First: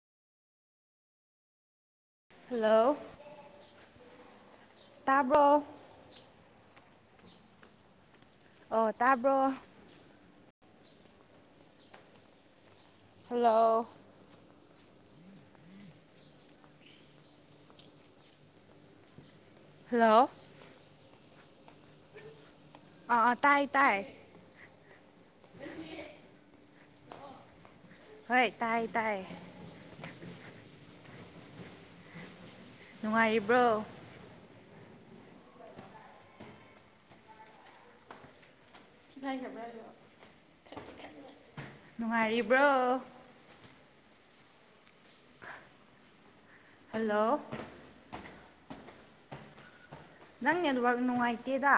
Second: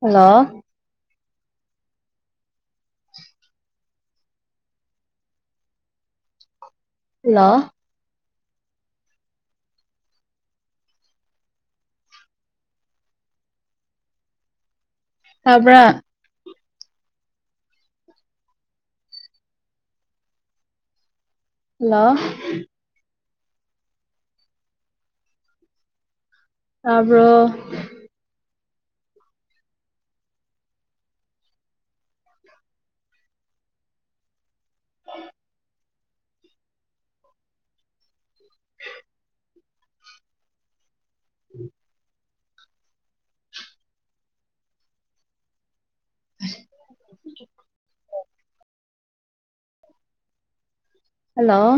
Hello hello ꯇꯥꯕꯥꯔ hello ꯑꯣ ꯇꯥꯕ꯭ꯔꯣ ꯍꯜꯂꯣ ꯐꯕ꯭ꯔꯥ ꯍꯜꯂꯣ ꯍꯜꯂꯣ ꯑ ꯇꯥꯏ ꯇꯥꯏ ꯐꯜꯦ ꯇꯥꯔꯕ ꯍꯣꯏ ꯇꯥꯏ ꯇꯥꯏꯌꯦ ꯅꯨꯡꯉꯥꯏꯔꯤꯕ꯭ꯔꯣ ꯎ ꯅꯨꯡꯉꯥꯏꯈꯕ꯭ꯔꯥ ꯅꯨꯡꯉꯥꯏꯔꯤꯕ꯭ꯔꯣ ꯍꯂꯣ ꯅꯪ ꯅꯠꯋꯥꯛ ꯍꯜꯂꯣ ꯅꯨꯡꯉꯥꯏꯇꯦꯗ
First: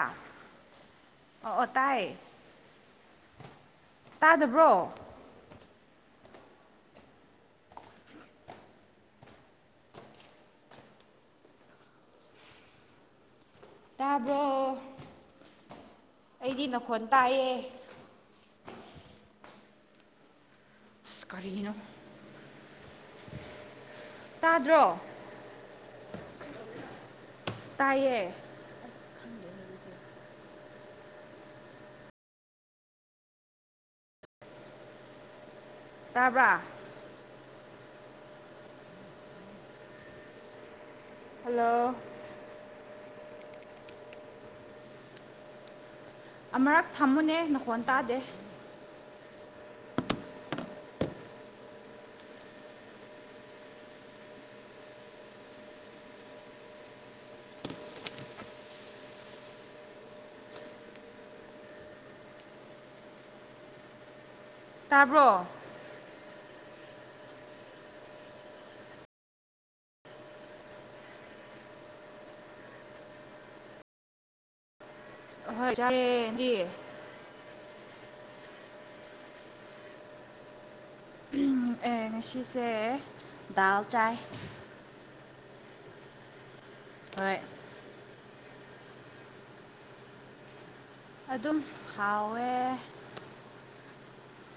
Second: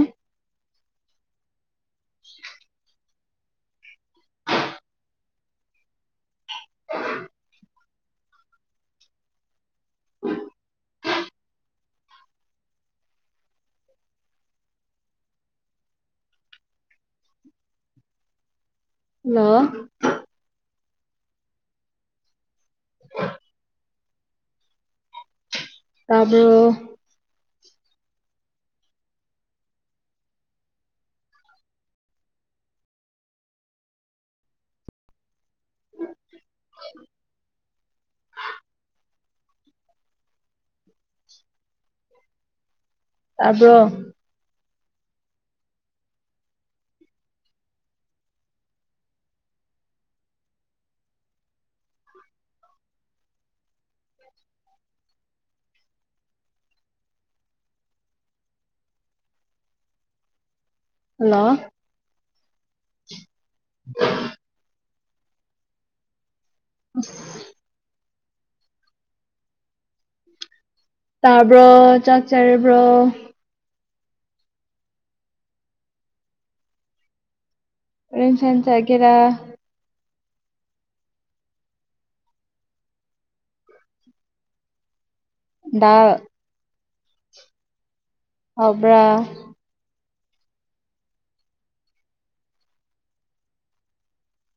ꯑꯣ ꯑꯣ ꯇꯥꯏ ꯇꯥꯗꯕ꯭ꯔꯣ [unintelligible] ꯎ ꯇꯥꯕ꯭ꯔꯣ ꯑꯩꯗꯤ ꯅꯈꯣꯟ ꯇꯥꯏꯌꯦ ꯍ ꯑꯁ ꯀꯔꯤꯅꯣ ꯎ ꯇꯥꯗ꯭ꯔꯣ ꯇꯥꯔꯕꯣ ꯇꯥꯏꯌꯦ ꯇꯥꯕ꯭ꯔ ꯍꯜꯂꯣ ꯇꯥꯕ꯭ꯔꯣ ꯑꯃꯨꯔꯛ ꯊꯝꯃꯨꯅꯦ ꯅꯈꯣꯟ ꯇꯥꯗꯦ ꯍꯜꯂꯣ ꯇꯥꯕ꯭ꯔꯣ ꯎꯝ ꯇꯥꯕ꯭ꯔꯣ ꯆꯥꯛ ꯆꯥꯔꯕ꯭ꯔꯣ ꯑꯍꯣꯏ ꯆꯥꯔꯦꯗꯤꯌꯦ ꯏꯟꯁꯥꯟꯁꯒꯦꯔ ꯎꯝ ꯑꯦ ꯉꯁꯤꯁꯦ ꯗꯥꯜ ꯆꯥꯏꯌꯦ ꯗ ꯍꯣꯏ ꯍꯕ꯭ꯔꯥ ꯑꯗꯨꯝ ꯍꯥꯎꯋꯦ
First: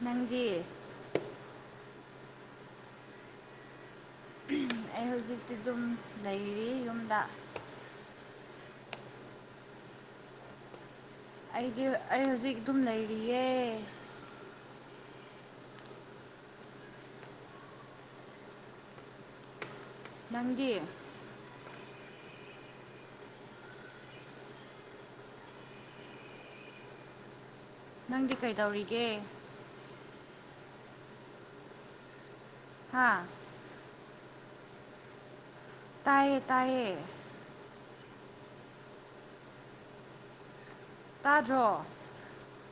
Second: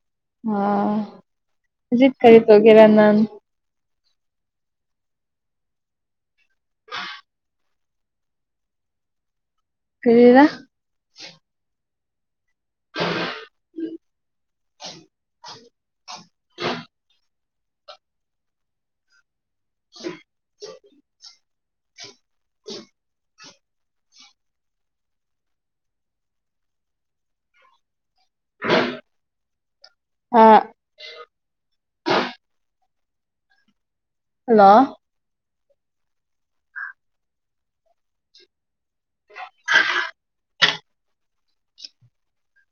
ꯅꯪꯗꯤ ꯑ ꯖꯤꯠ ꯀ ꯇꯒꯦꯔ ꯅ ꯑꯩ ꯍꯧꯖꯤꯛꯇꯤ ꯑꯗꯨꯝ ꯂꯩꯔꯤ ꯌꯨꯝꯗ꯫ ꯀꯔꯤꯗ ꯑꯩꯗꯤ ꯑꯩ ꯍꯧꯖꯤꯛ ꯑꯗꯨꯝ ꯂꯩꯔꯤꯌꯦ [unintelligible] ꯅꯪꯒꯤ ꯅꯪꯗꯤ ꯀꯩꯗꯧꯔꯤꯒꯦ ꯑ ꯍꯥꯥ ꯍꯜꯂꯣ ꯇꯥꯏꯌꯦ ꯇꯥꯏꯌꯦ ꯇꯥꯗ꯭ꯔꯣ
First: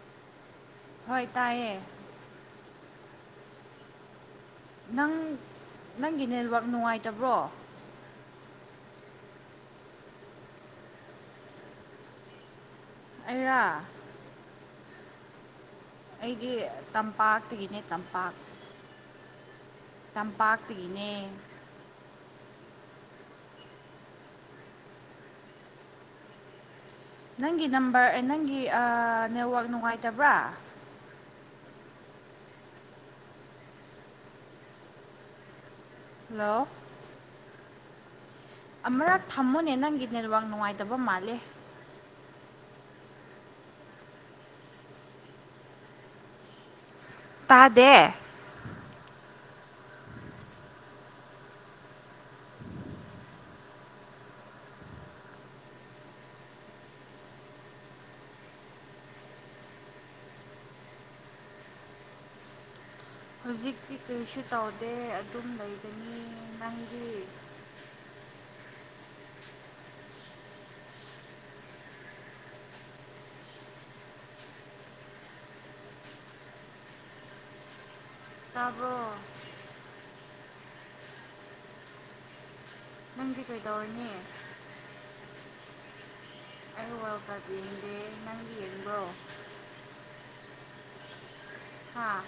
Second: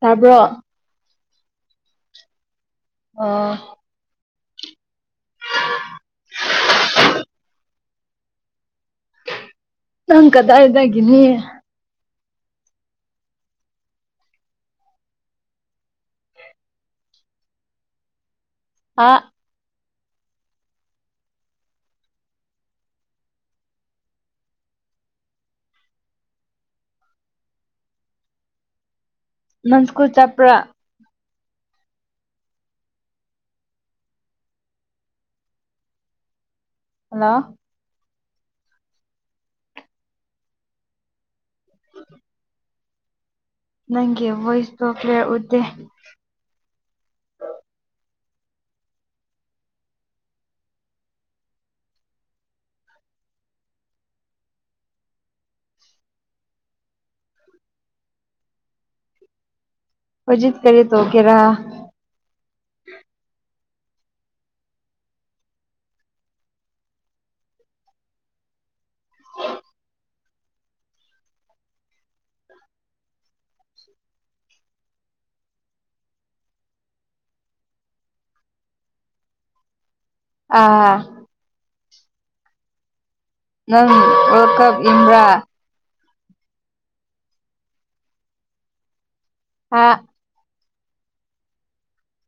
ꯇꯥꯕ꯭ꯔꯣ ꯍꯣꯏ ꯇꯥꯏꯌꯦ ꯑ ꯅꯪ ꯅꯪꯒꯤ ꯅꯦꯠꯋꯥꯛ ꯅꯨꯡꯉꯥꯏ ꯇꯕ꯭ꯔꯣ꯫ ꯅꯪ ꯀꯗꯥ ꯍꯥꯏꯗꯒꯦꯅꯤ ꯑꯩꯔꯣ ꯑꯩꯒꯤ ꯇꯝꯄꯥꯛꯇꯒꯤꯅꯦ ꯇꯝꯄꯥꯛ ꯑꯥ ꯇꯝꯄꯥꯛꯇꯒꯤꯅꯦ ꯅꯪꯒꯤ ꯅꯝꯕꯔ ꯑꯦ ꯅꯪꯒꯤ ꯅꯦꯠꯋꯥꯛ ꯅꯪ ꯁ꯭ꯀꯨꯜ ꯅꯨꯡꯉꯥꯏꯇꯕ꯭ꯔꯥ ꯆꯠꯄ꯭ꯔꯥ ꯍꯜꯂꯣ ꯍꯜꯂꯣ ꯑꯃꯨꯔꯛ ꯊꯝꯃꯨꯅꯦ ꯅꯪꯒꯤ ꯅꯦꯠꯋꯥꯛ ꯅꯨꯡꯉꯥꯏꯇꯕ ꯃꯥꯜꯂꯦ ꯅꯪꯦ ꯋꯥꯣꯏꯁ ꯇꯂꯤꯌꯥꯎꯗꯦ ꯇꯥꯗꯦ ꯍꯧꯖꯤꯠ ꯀꯔꯤ ꯇꯧꯒꯦꯔ ꯍꯧꯖꯤꯛꯇꯤ ꯀꯔꯤꯁꯨ ꯇꯧꯗꯦ ꯑꯗꯨꯝ ꯂꯩꯒꯅꯤ ꯅꯪꯒꯤ ꯇꯥꯕ꯭ꯔꯣ ꯑꯥ ꯈꯪꯗꯦ ꯃꯝ ꯋꯥꯔꯜ ꯀꯞ ꯏꯟ꯭ꯔꯥ ꯑꯩ ꯋꯥꯔ ꯀ ꯌꯦꯡꯗꯦ ꯅꯪꯗꯤ ꯌꯦꯡꯕꯣ ꯑꯥ ꯍꯥꯥ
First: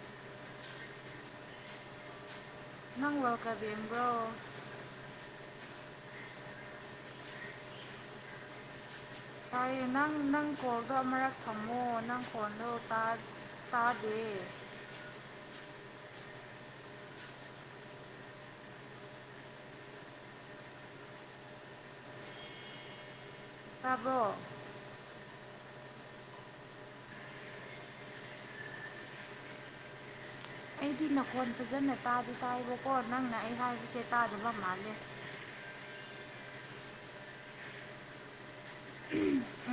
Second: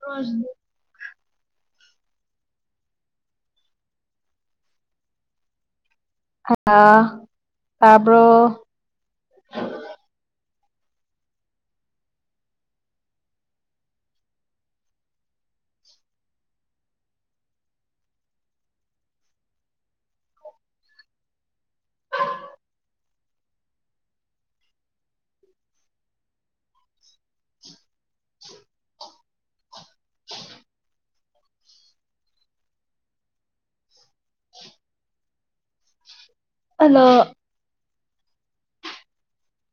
ꯀ [inaudible] ꯅꯪꯂꯣ ꯀꯥꯕꯤꯕꯣ ꯍꯥ ꯇꯄꯔꯣ ꯇꯥꯏꯌꯦ ꯅꯪ ꯅꯪ ꯐꯣꯟꯗꯣ ꯑꯃꯔꯛ ꯊꯝꯃꯣ ꯅꯪ ꯐꯣꯟꯗꯣ ꯇꯥ ꯇꯗꯦꯌꯦ ꯇꯥꯕꯔꯣ ꯑꯩꯗꯤ ꯅꯈꯣꯟ ꯐꯖꯅ ꯇꯥꯗꯨ ꯇꯥꯏꯕꯀꯣ ꯅꯪꯅ ꯑꯩ ꯍꯥꯏꯕꯁꯦ ꯇꯥꯗꯕ ꯃꯥꯜꯂꯦ ꯍꯜꯂꯣ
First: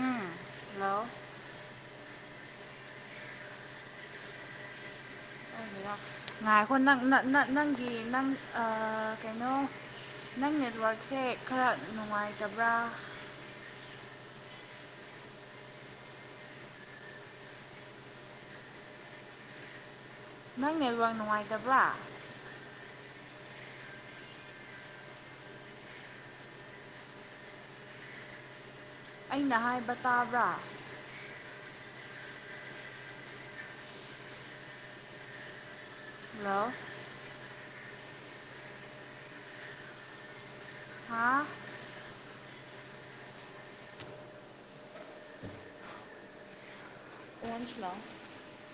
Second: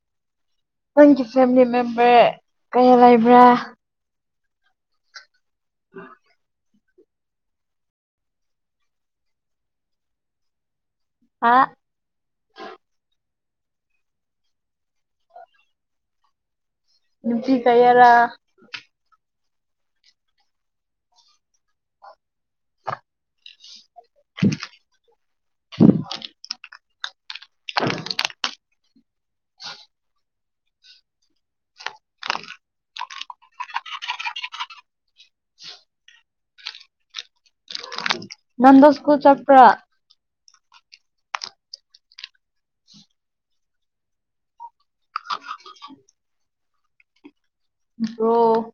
ꯎꯝ ꯍꯜꯂꯣ ꯅꯪꯒꯤ ꯐꯦꯃꯤꯂꯤ ꯃꯦꯝꯕꯔ ꯀꯌꯥ ꯂꯩꯕ꯭ꯔꯥ ꯉ [inaudible] ꯑꯣ ꯅꯪ ꯅꯪꯒꯤ ꯅꯪ ꯀꯩꯅꯣ ꯅꯪ ꯅꯦꯠꯋꯥꯔꯛ ꯁꯦ ꯍꯥ ꯈꯔ ꯅꯨꯡꯉꯥꯏꯇꯕ꯭ꯔꯥ ꯅꯨꯄꯤ ꯀꯌꯥ ꯔꯥ ꯅꯪ ꯅꯜꯋꯥꯡ ꯅꯨꯡꯉꯥꯏꯇꯕ꯭ꯔꯥ ꯎꯝ [unintelligible] [unintelligible] ꯑꯩꯅ ꯍꯥꯏꯕ ꯇꯥꯕ꯭ꯔꯥ ꯍꯜꯂꯣ ꯅꯟꯗꯣꯁꯀꯨ ꯆꯄ꯭ꯔ ꯍꯥꯥ ꯑꯣꯟꯁꯂꯥꯛ [inaudible] ꯔꯣ